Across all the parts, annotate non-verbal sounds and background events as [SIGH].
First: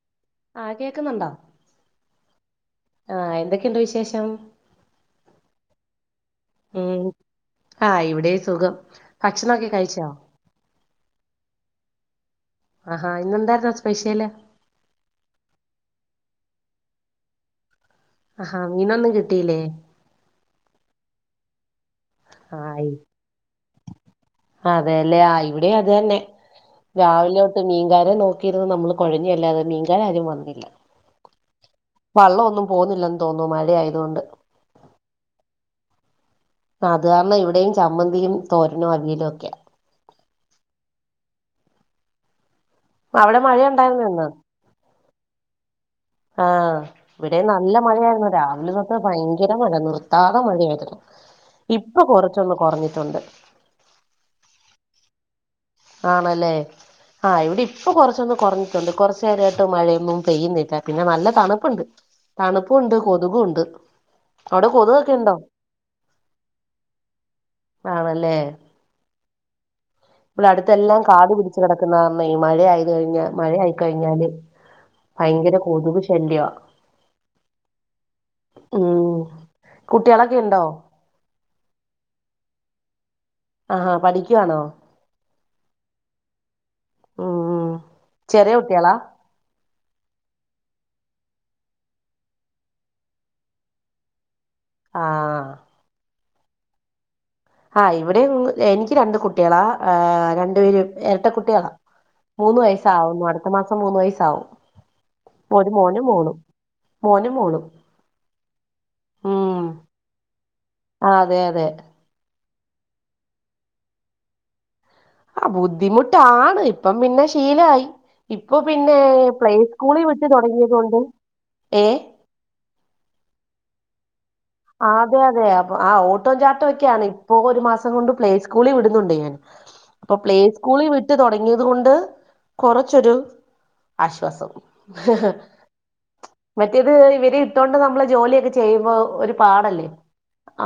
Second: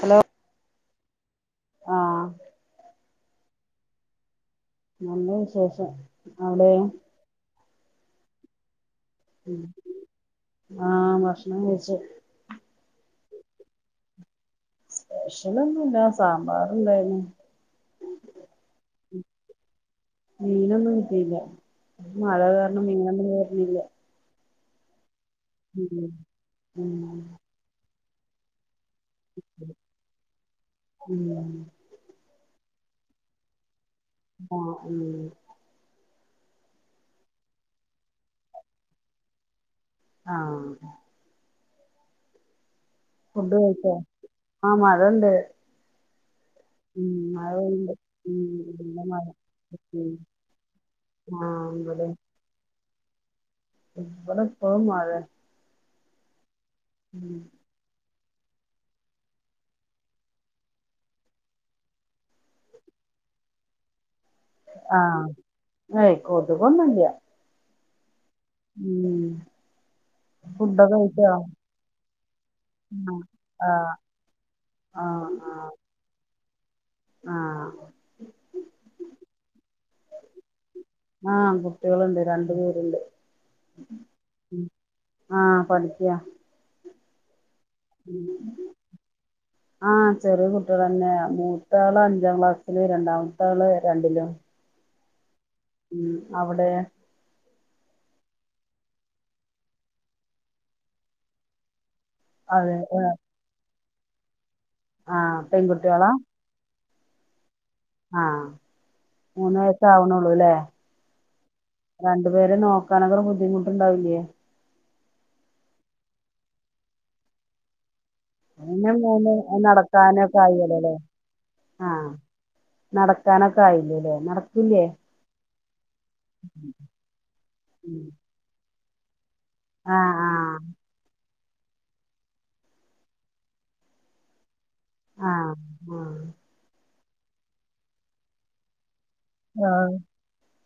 Hello. ആഹ് കേക്കുന്നുണ്ടോ ആഹ് ആഹ് എന്തൊക്കെണ്ട് വിശേഷം നല്ല വിശേഷം അവിടെ ഉം ആഹ് ഇവിടെ സുഖം ഭക്ഷണൊക്കെ കഴിച്ചോ. ആഹ് ഭക്ഷണം കഴിച്ചു ആഹാ ഇന്നെന്തായിരുന്നു സ്പെഷ്യല്. സ്പെഷ്യലൊന്നുല്ല സാമ്പാർണ്ടായിനിം ആഹാ മീനൊന്നും കിട്ടിയില്ലേ. മീനൊന്നും കിട്ടയില്ല മഴ കാരണം ആയി മീനൊന്നും വരലില്ല. അതെല്ലേ ആഹ് ഇവിടെ അതന്നെ ഉം രാവിലെ തൊ ട്ട് മീൻകാരെ നോക്കിയിരുന്ന് നമ്മള് കുഴഞ്ഞല്ലാതെ മീൻകാരാരും വന്നില്ല. ഉം ഉം വള്ളൊന്നും പോവുന്നില്ലെന്ന് തോന്നുന്നു മഴയായതുകൊണ്ട്. ആഹ് ഉം. അത് കാരണം ഇവിടെയും ചമ്മന്തിയും തോരനും അവിയലു ഒക്കെയ. ആഹ് അവിടെ ഫുഡ് മഴ കഴിച്ചോ ഉണ്ടായിരുന്നോ ഇന്ന് ആഹ് മഴണ്ട്. ആഹ് ഉം ഇവിടേം മഴ നല്ല പെയ്യ്ണ്ട് മഴയായിരുന്നു ഉം രാവിലെതൊട്ട് നല്ല മഴ ഭയങ്കര മഴ ഉം നിർത്താതെ മഴയായിരുന്നു. ആഹ് നിർ ഇപ്പൊകൊറച്ചൊന്ന് കൊറഞ്ഞിട്ടുണ്ട് ഇവടെ ഇപ്പയും മഴ ആണല്ലേ ആഹ് ഇവിടെ ഇപ്പ കൊറച്ച് ഒന്ന് കൊറഞ്ഞിട്ട് ഒണ്ട് കൊറച്ച് നേരായിട്ട് മഴ ഒന്നും പെയ്യുന്നില്ല പിന്നെ നല്ല തണുപ്പ്ണ്ട് തണുപ്പൂണ്ട് കൊതുകൂണ്ട് ആഹ് എയ് കൊതുക് ഒന്നും ഇല്ല ആണല്ലേ ഉം ഇവിടെ ഫുഡൊക്കെ അടുത്തെല്ലാം കഴിച്ചോ കാടു പിടിച്ച് കേടക്കുന്ന കാരണേ ഈ മഴ ആയി ആഹ് കഴിഞ്ഞാല് മഴ ആയി ആഹ് കഴിഞ്ഞാല് ആഹ് ഭയങ്കര ആഹ് കൊതുക് ശല്യ ആഹ് ഉം കുട്ട്യാളൊക്കെ ഇണ്ടോ ആഹ് കുട്ടികള്ണ്ട് രണ്ടു പേര്ണ്ട് ആഹാ പഠിക്കുവാണോ ആഹ പഠിക്കയാ ഊം [UNINTELLIGIBLE] ആഹ് ചെറിയ കുട്ടികള് തന്നെ മൂത്താള് അഞ്ചാം ക്ലാസ്സില് രണ്ടാമത്താള് രണ്ടിലും ആഹ് ഉം അവിടെ ആഹ് ഇവിടെം എനിക്ക് രണ്ട് കുട്ടികളാ ഏഹ് രണ്ടു പേരും എരട്ട കുട്ടികളാ മൂന്ന് അതെ വയസ്സ് ആവുന്നു അടുത്ത മാസം മൂന്ന് വയസ്സാവും ആഹ് ഒരു മോനും പെൺകുട്ടികളാ മോളും മോനും മോളും ആഹ് മൂന്ന് ഉം വയസ്സ് ആവണൊള്ളൂലേ അതെ അതെ രണ്ടു പേരെ നോക്കണത് ഒരു ബുദ്ധിമുട്ട് ഒണ്ടാവില്ലേ ബുദ്ധിമുട്ടാണ് ഇപ്പം പിന്നെ ശീലായി ഇപ്പൊ പിന്നെ മൂന്ന് പ്ലേ സ്കൂളിൽ വിട്ട് നടക്കാനൊക്കെ ആയില്ലോ തൊടങ്ങിയത് കൊണ്ട് ഏഹ് നടക്കാന് ഒക്കെ ആയില്ലല്ലേ ന ആഹ് അതെ അതെ അപ്പ ആ ഓട്ടം ചാട്ടം ഒക്കെ ആണ് ഇപ്പോ ഒരു മാസം കൊണ്ട് പ്ലേ സ്കൂളിൽ വിടുന്നുണ്ടേ അപ്പൊ ആഹ് പ്ലേ ആഹ് സ്കൂളി വി വിട്ട് തൊടങ്ങിയത് കൊണ്ട് കൊറച്ച് ഒരു ആശ്വാസം. ആഹ് മറ്റേത് ഇവരെ ഇട്ടൊണ്ട് നമ്മള് ജോലി ഒക്കെ ചെയ്യുമ്പോ ഒരു ആഹ് പാടെല്ലെ. ആഹ്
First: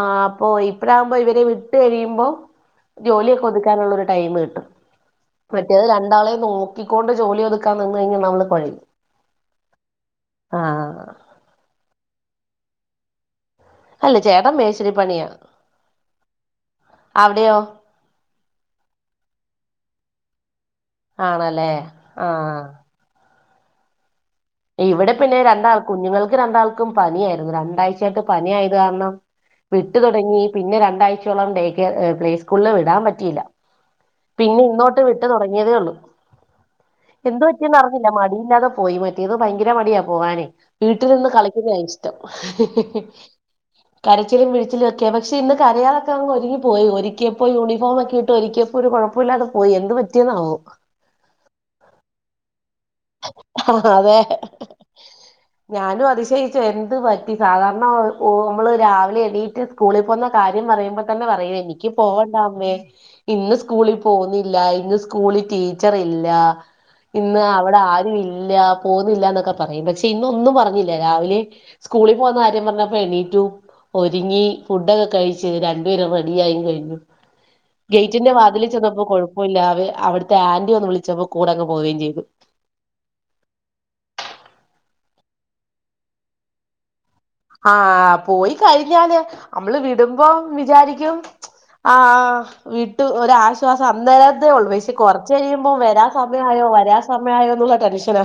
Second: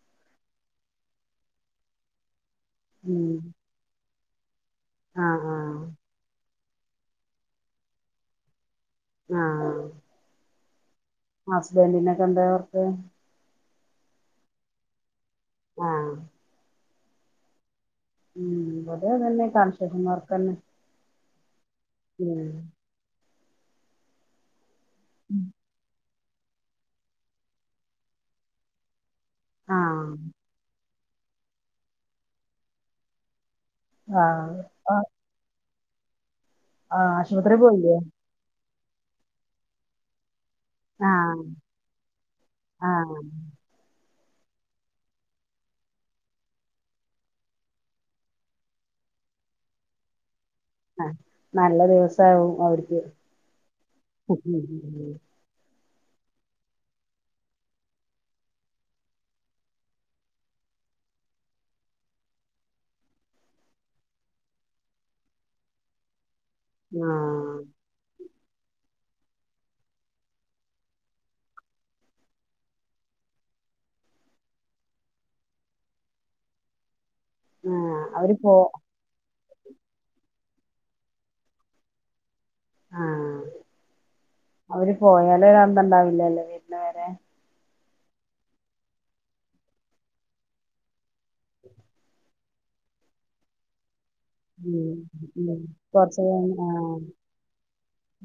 ആ അപ്പോ ഇപ്പഴാകുമ്പൊ ഇവരെ വിട്ട് കഴിയുമ്പം ജോലി ഉം ഒക്കെ ഒതുക്ക് ക്കാനു ഉള്ള ഒരു ടൈമ് കിട്ടും. ആഹ് മറ്റേത് ആഹ് രണ്ടാളെ നോ കിക്കൊണ്ട് ജോലി ഒതുക്കാൻ നിന്ന് കഴിഞ്ഞ നമ്മള് കൊഴിം. ആഹ് ആഹ് ഹസ്ബൻഡിന് ഒക്കെ എന്താ വർക്ക്. അല്ല ചേട്ടാ മേശരി പണ്യാ. ആഹ് അവിട്യാെ. ഉം ഇവിടിം അതെന്നെ കൺസഷൻ വർക്കെന്നെ. ആണല്ലേ ആഹ്. ഇവിടെ പിന്നെ രണ്ടാൾക്കും കുഞ്ഞുങ്ങൾക്ക് രണ്ടാൾക്കും പനിയായിരുന്നു. രണ്ടാഴ്ചയായിട്ട് പനിയായത് കാരണം. വിട്ടു ആഹ് തൊടങ്ങി പിന്നെ രണ്ടാഴ്ചയോളം ഡേക്കെ പ്ലേ സ്കൂളില് വിടാൻ പറ്റിയില്ല. ആഹ് പിന്നെ ഇന്നോട്ട് വിട്ട് തൊടങ്ങിയതേ ഒള്ളു. ആഹ് എന്ത് ആശുപത്രി പറ്റി എന്ന് പോയില്ലേ അറിഞ്ഞില്ല മടിയില്ലാതെ പോയി മറ്റേത് ഭയങ്കര മടിയാ പോകാനെ. വീട്ടിൽ നിന്ന് ആഹ് കളിക്കുന്ന്യെ ഇഷ്ടം. ആഹ് കരച്ചിലും വിഴിച്ചിലും ഒക്കെ പക്ഷേ ഇന്ന് കരയാതെ ഒക്കെ അങ്ങ് ഒരുങ്ങി പോയി. ഒരിക്കി അപ്പോ യൂണിഫോമൊക്കെ ഇട്ട് ഒരിക്ക്. ഒരു കൊഴപ്പം ഇല്ലാതെ പോയി എന്ത് പറ്റിയന്നാ ആവോ. ആ നല്ല ദിവസാവും അവര്ക്ക്. ആ അതെ ഞാനും അതിശയിച്ചു. എന്ത് പറ്റി സാധാരണ ഒ ഒ നമ്മള് രാവിലെ എണീറ്റ്. സ്കൂളിൽ പോകുന്ന കാര്യം പറയുമ്പ തന്നെ പറയും. എനിക്ക് പോകണ്ടാമ്മെ! ഇന്ന് സ്കൂളിൽ പോവുന്നില്ല. ഇന്ന് സ്കൂളിൽ ടീച്ചർ ഇല്ല. ഇന്ന് അവടെ! ആഹ് ആരും ഇല്ല. പോവുന്നില്ലാന്നൊക്കെ പറയും. പക്ഷെ ഇന്നൊന്നും പറഞ്ഞില്ല. രാവിലെ! സ്കൂളിൽ പോകുന്ന കാര്യം പറഞ്ഞപ്പോ എണീറ്റു. ഒരുങ്ങി ഫുഡൊക്കെ കഴിച്ച്. രണ്ടുപേരും റെഡിയായി കഴിഞ്ഞു. ആഹ് ഗെയ്റ്റിന്റെ അവര് പോ വാതിലിൽ ചെന്നപ് കൊഴപ്പല്ലതെ അവിട്ത്തെ ആന്റി വന്ന് വിളിച്ചപ്പോ കൂടെങ്ങ് പോവുകയും ചെയ്തു. ആഹ്. അവര് പോയാല്. ഒര് അന്തണ്ടാവില്ലലെ? പിന്നെ വര. ആഹ്! പോയി കഴിഞ്ഞാല് നമ്മള് വിടുമ്പം വിചാരിക്കും! ആഹ്. വിട്ടു ഒരാശ്വാസം അന്നേരം! തേ ഒള്ളു. ഉം പക്ഷെ കൊറച്ച് ഉം കഴിയുമ്പം വരാൻ കൊറച്ച് കഴിഞ്ഞ് സമയായോ ആഹ് വരാൻ സമയമായൊന്ന്ള്ള ടെൻഷനാ.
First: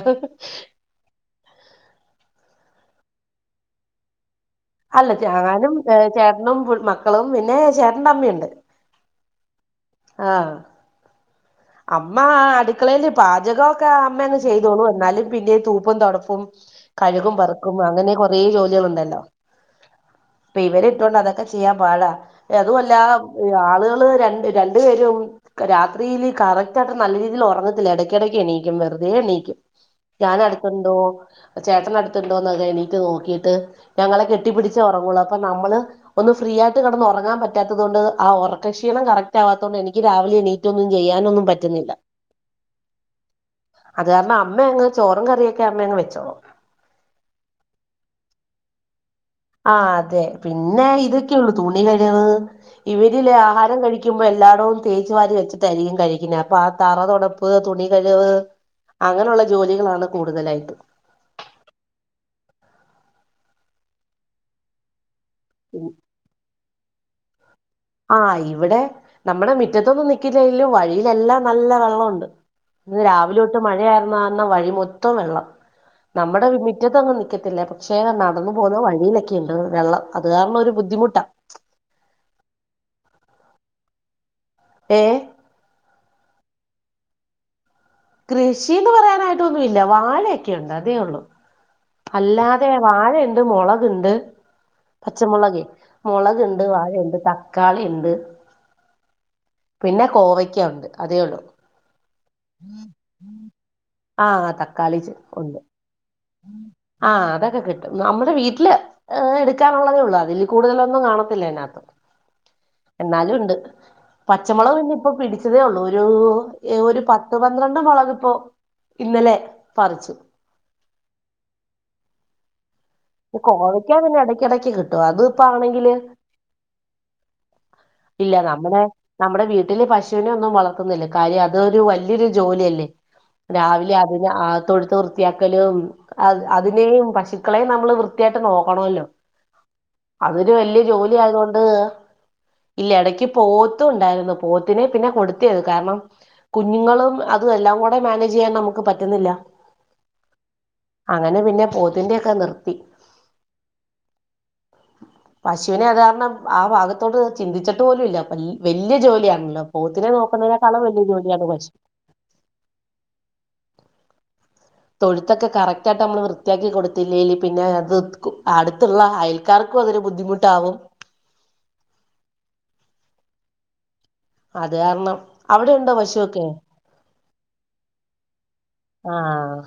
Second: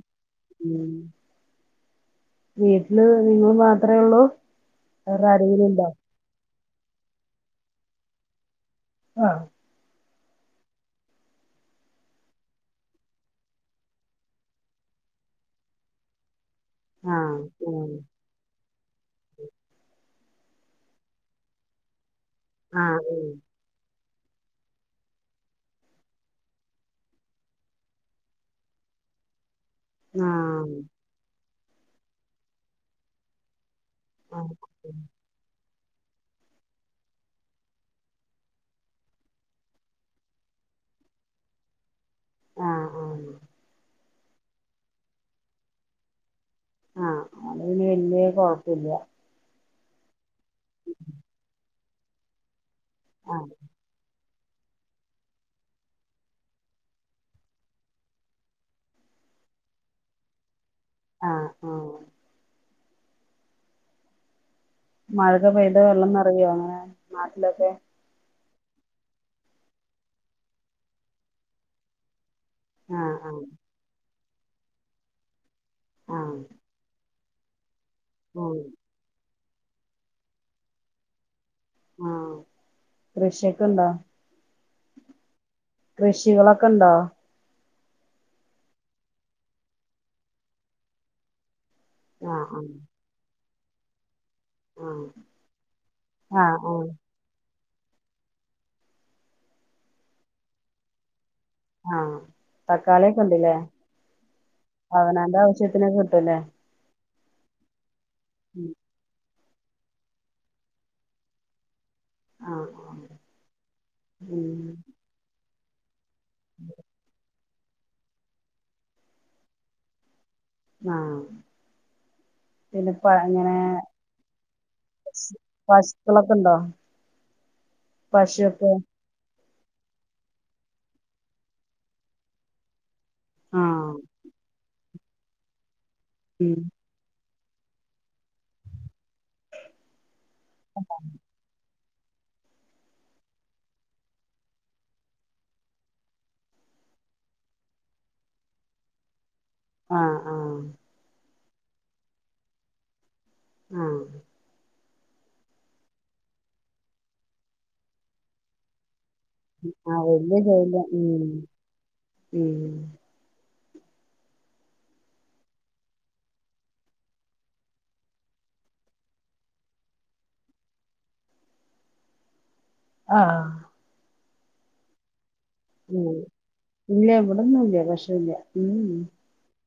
ഉം വീട്ടില് നിങ്ങള് മാത്രെ ഒള്ളു? അല്ല ഞാനും ചേട്ടനും മക്കളും പിന്നെ ചേട്ടന്റെ അമ്മി ഇണ്ട്. ആഹ്. ആഹ്. അമ്മ അടുക്കളേയില് പാചകൊക്കെ അമ്മന്ന്യെ ചെയ്തോളും. എന്നാലും പിന്നെ തൂപ്പും തൊടപ്പും. കഴുകും ആഹ് പറക്കും. അങ്ങനെ കൊറെ ജോലികളുണ്ടല്ലോ? ഇപ്പം ഇവരെ ഇട്ടോണ്ട് അതൊക്കെ ചെയ്യാൻ പാടാ. അതു ആഹ് അല്ലാ ആഹ് ആളുകള് രണ്ട് രണ്ടു പേരും രാത്രിയില് കറക്റ്റായിട്ട് നല്ല ഒറങ്ങത്തില്ല എടക്കിടയ്ക്ക് എണീക്കും വെറുതെ എണീക്കും ഞാൻ ആഹ് അടുത്തുണ്ടോ ചേട്ടന ടുത്തുണ്ടോന്നൊക്കെ എണീറ്റ് നോക്കിട്ട് ഞങ്ങളെ ആഹ് കെട്ടിപ്പിടിിച്ചു ത്തെ ഒറങ്ങുള്ളൂ അപ്പൊ നമ്മള് ഒന്ന് ഫ്രീ ആയിട്ട് കിടന്ന് ഒറങ്ങാൻ പറ്റാത്തതു കൊണ്ട് ആ ഒറക്ക ക്ഷീണം കറക്റ്റ് ആവാത്തതൊണ്ട് എനിക്ക് രാവിലെ എണീറ്റ് ഒന്നും ചെയ്യാനൊന്നും പറ്റുന്നില്ല. ആഹ് ആഹ് അത് കാരണം അമ്മ അങ്ങ് ചോറും കറിയൊക്കെ അമ്മ യങ്ങ് വെച്ചോളും. ആഹ് അതോണ്ട് വല്ല്യ കൊഴപ്പില്ല ആഹ് അതെ പിന്നെ ഇതൊക്കെയെ ഉള്ളൂ തുണി കഴുകുന്നത്. ഇവരില്ലെ ആഹ് ആഹാരം കഴിക്കുമ്പോ എല്ലാടോം തേച്ചു വാരി വെച്ചിട്ടായിരിക്കും കഴിക്കുന്നെ അപ്പൊ ആ തറ തൊടപ്പ് തുണി കഴുക് അങ്ങനെയുള്ള ജോലികളാണ് കൂടുതലായിട്ട്. ആഹ് ആഹ് മഴ പെയ്ത് വെള്ളം നിറയോ ഇങ്ങളെ നാട്ടിലൊക്കെ ആഹ് ഇവിടെ നമ്മുടെ മിറ്റത്തൊന്നും നിക്കില്ലെങ്കിലും വഴിയിലെല്ലാം നല്ല വെള്ളൊണ്ട്. ഇന്ന് ആഹ് രാവിലെ ആഹ് തൊട്ട് മഴയായിരുന്ന കാരണം വഴി മൊത്തം വെള്ളം. ആഹ് നമ്മുടെ മി മിറ്റത്തൊന്നും നിക്കത്തില്ല. പക്ഷെ നടന്നു ആഹ് പോകുന്ന വഴിയിലൊക്കെയുണ്ട് വെള്ളം അത് കാരണം ഒരു ബുദ്ധിമുട്ടാ. ആഹ് കൃഷിയൊക്കെണ്ടോ? ഏഹ് കൃഷികളൊക്കെ ഇണ്ടോ? കൃഷിന്ന് പറയാനായിട്ടൊന്നുല്ല. വാഴയൊക്കെയുണ്ട്. അതേ ഉള്ളു ആഹ് അല്ലാതെ ആഹ് വാഴയുണ്ട് മൊളകുണ്ട്. ആഹ് പച്ചമുളകേ ആഹ് മുളകുണ്ട് ആഹ് വാഴയുണ്ട് ത ക്കാളി ഇണ്ട് പിന്നെ കോവയ്ക്ക ഉണ്ട്. അതേ ഉള്ളൂ ആഹ് തക്കാളിയൊക്കെ ഉണ്ടല്ലേ ആഹ് തക്കാളി ഉണ്ട് ഇതിനെക്കെ കിട്ടൂലേ ആഹ് അതൊക്കെ കിട്ടും. നമ്മുടെ വീട്ടില് ഏഹ് എടുക്കാനുള്ളതേ ഉള്ളൂ അതില് കൂടുതലൊന്നും കാണത്തില്ല അതിനകത്ത്. ആഹ് ആഹ് എന്നാലുണ്ട് ഉം പച്ചമൊളക് ഇനി ഇപ്പൊ പിടി ച്ചതേ ഒള്ളൂ ഒരൂ ഒരു പത്ത് പന്ത്രണ്ട് മൊളക് പ്പോ ഇന്നലെ പറിച്ചു. ആഹ്. പിന്നെ പ ഇങ്ങനെ കോവയ്ക്ക പിന്നെ എടക്കടക്ക് കിട്ടും അത് ഇപ്പാണെങ്കില്. പശുക്കളൊക്കെ ഉണ്ടോ ഇല്ല പശുവൊക്കെ നമ്മടെ നമ്മടെ വീട്ടില് പശൂനെ ഒന്നും വളർത്തുന്നില്ല കാര്യം അതൊരു വല്ല്യൊരു ജോലിയല്ലേ. രാവിലെ ആഹ് അതിനെ ആഹ് തൊഴുത്ത് വൃത്തിയാക്കലും അത് ഉം അതിനെയും പശുക്കളെയും ന നമ്മള് വൃത്തി ആയിട്ട് നോക്കണോല്ലോ അതൊരു വല്ല്യ ജോലി ആയത്കൊണ്ട്. ഇല്ല എടയ്ക്ക് പോത്തുണ്ടായിരുന്നു പോത്തിനെ പിന്നെ കൊടുത്തിയത് കാരണം. കുഞ്ഞുങ്ങളും അതും എല്ലാം കൂടെ മാനേജെയ്യാൻ നമുക്ക് പറ്റുന്നില്ല. ആഹ് ആഹ്. അങ്ങനെ പിന്നെ പോതിന്റെയൊക്കെ നിർത്തി. ആഹ്. [INAUDIBLE] പശുവിനെ അത് കാരണം ആ ഭാഗത്തോട് ചിന്തിച്ചിട്ട് പോലുല്ല വല്ല്യ ജോലിയ ഇല്ല ആഹ് പോത്തിനെ വല്യ ജോലിയ നോക്കുന്നതിനേക്കാളും വലിയ ഉം ജോലിയാണ് പശു ഉം തൊഴുത്തൊക്കെ കറക്റ്റായിട്ട് അമ്മള് വൃത്യാക്കി കൊടുത്തില്ലേല് പിന്നെ അത് കു അടുത്തുള്ള അയ ക്കാർക്കും അതൊര് ബുദ്ധിമുട്ടാകും ആഹ്. അത് കാരണം. അവടെണ്ടോ ഉം പശുവൊക്കെ ഇല്ല ഇവിടൊന്നുംല്ല പശുല്ല ഉം ആഹ്.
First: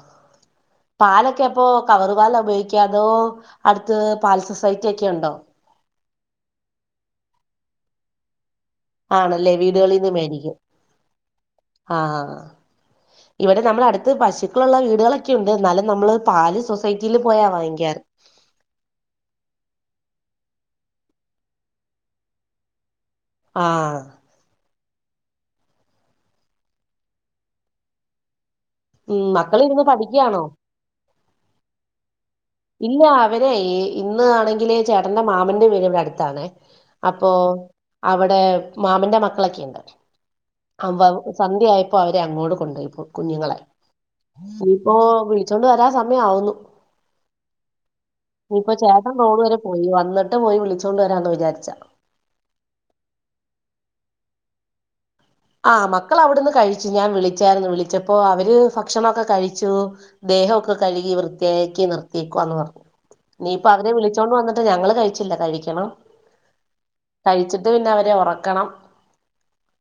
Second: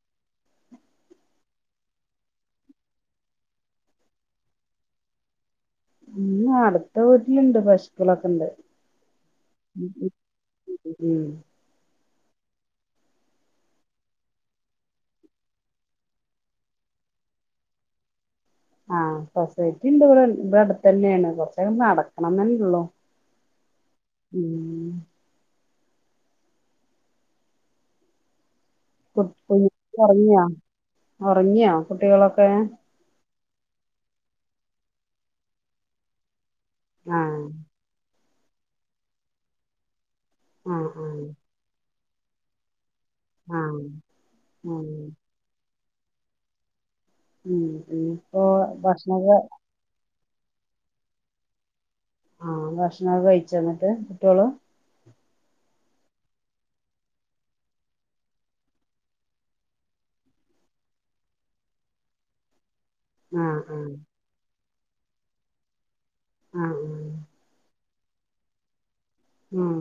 പാലൊക്കെ അപ്പോ കവറ് പാല ഉപയോയിക്കാ അതോ അടുത്ത് പാൽ സൊസൈറ്റി ഒക്കെ ഉണ്ടോ? ഇന്ന അടുത്ത വീട്ടിലുണ്ട് പശുക്കളൊക്കെ ഇണ്ട്. ആണല്ലേ വീടുകളിന്ന് മേരിക്കും ഉം ആഹ് ഇവടെ നമ്മളടുത്ത് പശുക്കളുള്ള വീടുകളൊക്കെ ഇണ്ട് എന്നാലും നമ്മള് പാല് സൊസൈറ്റിയില് പോയാ വാങ്ങിക്കാറ്. ആഹ് സൊസൈറ്റി ഇണ്ട് ഇവടെ ഇവിടടുത്തന്നെണ് കൊറച്ച നടക്കണംന്നള്ളൂ. ആഹ്. ഉം. കു ഉം കുറഞ്ഞ മക്കളിരുന്ന് പഠിക്കയാണോ ഒറങ്ങിയോ ഒറങ്ങിയോ കുട്ടികളൊക്കെ? ഇല്ല അവരെയ് ഇന്ന് ആണെങ്കില് ചേട്ടന്റെ മാമന്റെ വീ ഇവടെ അടുത്താണേ. അപ്പോ ആഹ് അവടെ മാമന്റെ മക്കളൊക്കെ ഇണ്ട് ആഹ് അവ ആഹ് സന്ധ്യയ പ്പൊ അവരെ അങ്ങോട് കൊണ്ടോയി കുഞ്ഞുങ്ങളെ ആഹ് ആഹ് ഇനിപ്പോ വിളിച്ചോണ്ട് വരാൻ സമയാവുന്നു. ഉം ഇന്നിപ്പോ ഇനിയിപ്പോ ചേട്ടൻ ബക്ഷണൊക്കെ. റോഡ് വരെ പോയി വന്നിട്ട് പോയി വിളിച്ചോണ്ട് വരാന്ന് വിചാരിച്ച. ആഹ് ഭക്ഷണൊക്കെ കഴിച്ചോ ന്നിട്ട് കുട്ട്യോള്. ആഹ് മക്കളവ്ടുന്ന് കഴിച്ചു ഞാൻ വിളിച്ചാരുന്നു വിളിച്ചപ്പോ അവര് ഫക്ഷണൊക്കെ കഴിച്ചു. ദേഹൊക്കെ കഴുകി വൃത്തിയാക്കി നിർത്തിയേക്കുവാന്ന് പറഞ്ഞു. ആഹ് ഇനീയിപ്പം ആഹ് അവരെ വിളിച്ചോണ്ട് വന്നിട്ട് ഞങ്ങള് കഴിച്ചില്ല കഴിക്കണം. ആഹ്. കഴിച്ചിട്ട് പിന്നെ അവരെ ഒറക്കണം. ഉം.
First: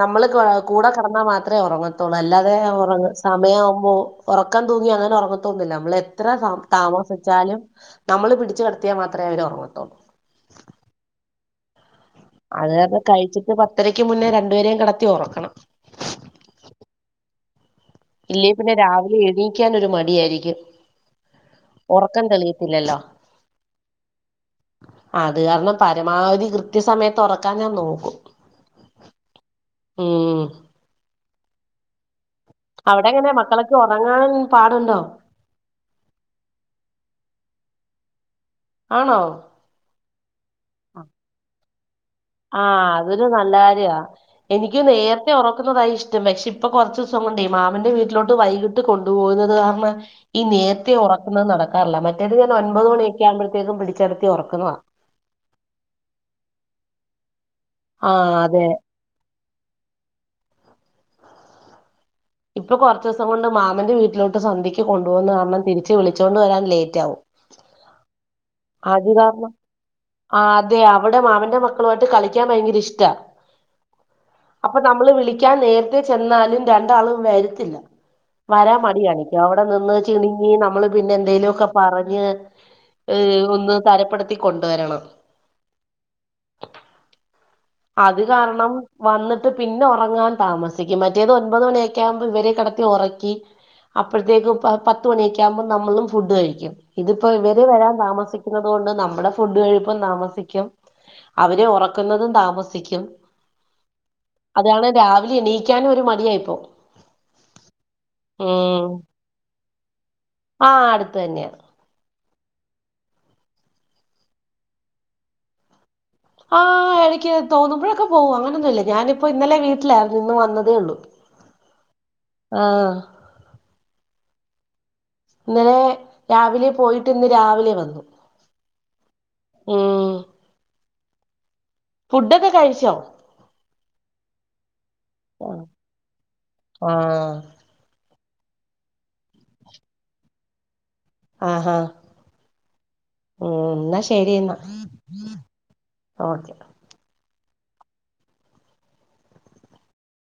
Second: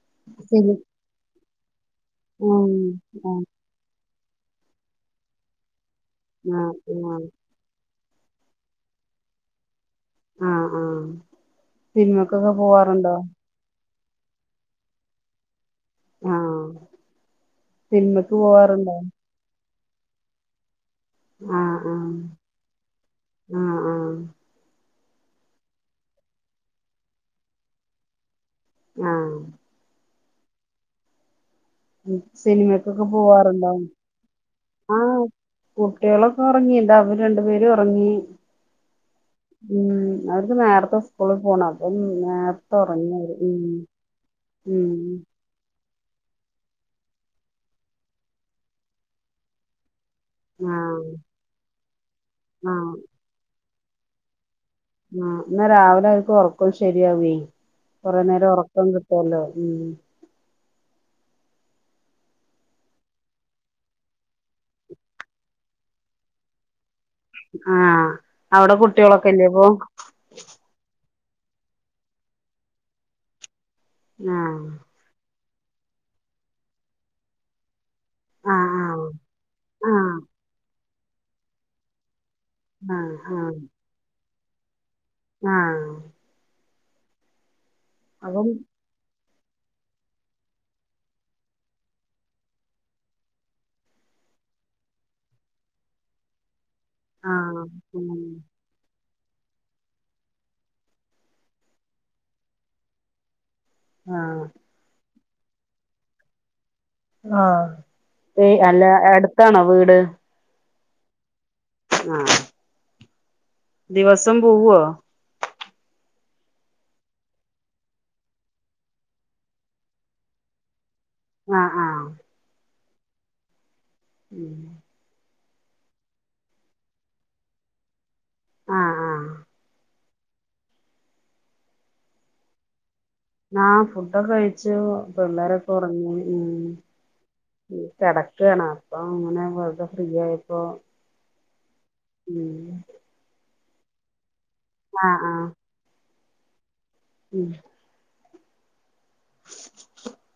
നമ്മള് ശരി കൂടെ കെടന്നാ മാത്രേ ഒറങ്ങത്തൊള്ളൂ അല്ലാതെ ഉം ഒറങ്ങ ആഹ് സമയാവുമ്പോ. ഒറക്കം തൂങ്ങി അങ്ങനെ ഒറങ്ങത്തൊന്നുല്ല നമ്മള് എത്ര ആഹ് ആഹ് താമസിച്ചാലും. നമ്മള് പിടിച്ച്ച് കെടത്യാ മാത്രമേ അവര് ഒറങ്ങത്തൊള്ളൂ. ആഹ് ആഹ് പിമ അത് കാരണം കഴിച്ചിട്ട് പത്തരക്ക് മുന്നേ രണ്ടുപേരെയും കെടത്തി ഒറക്കണം. ആഹ് സിനിമക്ക് പോവാറുണ്ടോ? ക്കാനൊരു മടിയാരിക്കും ആഹ് ആഹ് ഒറക്കം തെളിയത്തില്ലല്ലോ. ആഹ് ആഹ് അത് കാരണം പരമാവധി കൃത്യസമയത്ത് ഒറക്കാൻ ഞാൻ നോക്കും ആഹ് ഏഹ് ഉം സിനിമക്കൊക്കെ അവിടെ എങ്ങനെ പോവാറുണ്ടോ മക്കളൊക്കെ ഉറങ്ങാൻ പാടുണ്ടോ ആഹ് കുട്ടിയാളൊക്കെ ഉറങ്ങിണ്ടവര് രണ്ടു പേരു ഒറങ്ങി ആണോ ഉം അവർക്ക് നേർ ത്തെ സ്കൂള് പോണ പ്പന്ന് നേർത്തെ ആഹ് ഉറങ്ങു അതൊരു നല്ല ഉം കാര്യ ഉം ണ്ട് പക്ഷിപ്പൊ കൊറച്ച്സം കൊണ്ടെ മാമന്റെ വീട്ടിലോട്ട് വൈകിട്ട് കൊണ്ടു പോകുന്നത് കാർണം ഈ നേരത്തെ ആഹ് ഒറക്കുന്നത് നടക്കാറില്ല മറ്റേത് ഞാൻ ഒൻപത് ആഹ് മണിയൊക്കെയാവുമ്പോഴത്തേക്കും പിടിച്ചെടത്തി ഒറക്കുന്നതാണ് ആഹ് ന്നാ രാവിലെ അവർക്കൊറക്കോം ശരിയാവേ കൊറേ ആഹ് നേരം അതെ ഒറക്കം ട്ടല്ലോ ഉം ഇപ്പൊ കൊർചൂസം കൊണ്ട് മാമന്റെ വീട്ടിലോട്ട് സന്ധിക്ക് കൊണ്ടു പോവുന്ന കാരണം തിരിച്ച് വിളിച്ചോണ്ട് വരാൻ ലേറ്റാവും ആഹ് അവടെ കുട്ടിയോളൊക്കെല്ലപ്പൊ ആഹ് അതെ അവടെ മാമന്റെ മക്കളുമായിട്ട് കളിക്കാൻ ഭയങ്കര ഇഷ്ടാ ആഹ് അപ്പൊ നമ്മള് വിളിക്കാൻ നേരത്തെ ചെന്നാലും രണ്ടാളും വരത്തില്ല വരാ ആഹ് മടിയാണിക്കും അവിടെ നിന്ന് ആഹ് ചിണുങ്ങി നമ്മള് പിന്നെ എന്തേലൊക്കെ പറഞ്ഞ് ആഹ് ഏ ആഹ് ഒന്ന് തരപ്പെടുത്തി കൊണ്ടുവരണം ആഹ് അത് അപ്പം കാരണം വന്നിട്ട് പിന്നെ ഒറങ്ങാൻ താമസിക്കും മറ്റേത് ഒൻപത് മണിയൊക്കെയാവുമ്പോ ഇവരെ കിടത്തി ഒറക്കി അപ്പോഴ്ത്തേക്കും പത്ത് മണിയൊക്കെയാവുമ്പോ നമ്മളും ഫുഡ് കഴിക്കും ഇതിപ്പോ ആഹ് ഇവര് വരാൻ ഉം താമസിക്കു ന്നോണ്ട് നമ്മടെ ഫുഡ് കഴിപ്പും താമസിക്കും അവരെ ഒറക്കുന്നതും താമസിക്കും ആഹ് അതാണ് രാവിലെണീക്കാനു ഒരു മടിയായിപ്പോവും ആഹ് യ അല്ല അടുത്താണോ വീട് ആഹ് അടുത്ത് തന്നെയ ആഹ് ദിവസം പോവോ ആഹ് എടക്ക് തോന്നുമ്പൊഴൊക്കെ പോകും അങ്ങനൊന്നുല്ല ഞാനിപ്പോ ഇന്നലെ വീട്ടിലായിര്ന്ന് ഇന്ന് വന്നതേയുള്ളൂ ആഹ് ആഹ് ആഹ് ഉം ഇന്നലെ രാവിലെ പോയിട്ടിന്ന് രാവിലെ വന്നേ ആഹ് ആഹ് ഏഹ് ഫുഡൊക്കെ കഴിച്ചോ ആഹ് ഫുഡൊക്കെ കഴിച്ചു ആഹ് പിള്ളേരൊക്കെ ഒറങ്ങി ഉം ആഹ് കെടക്കാണ് അപ്പൊ ങ്ങനെ വെർതെ ഫ്രീ ആയപ്പോ ആഹാ ഉം ഉം ന്ന ശരിയെന്നാ ആഹ് ആഹ് ഓക്കെ ഉം [UNINTELLIGIBLE]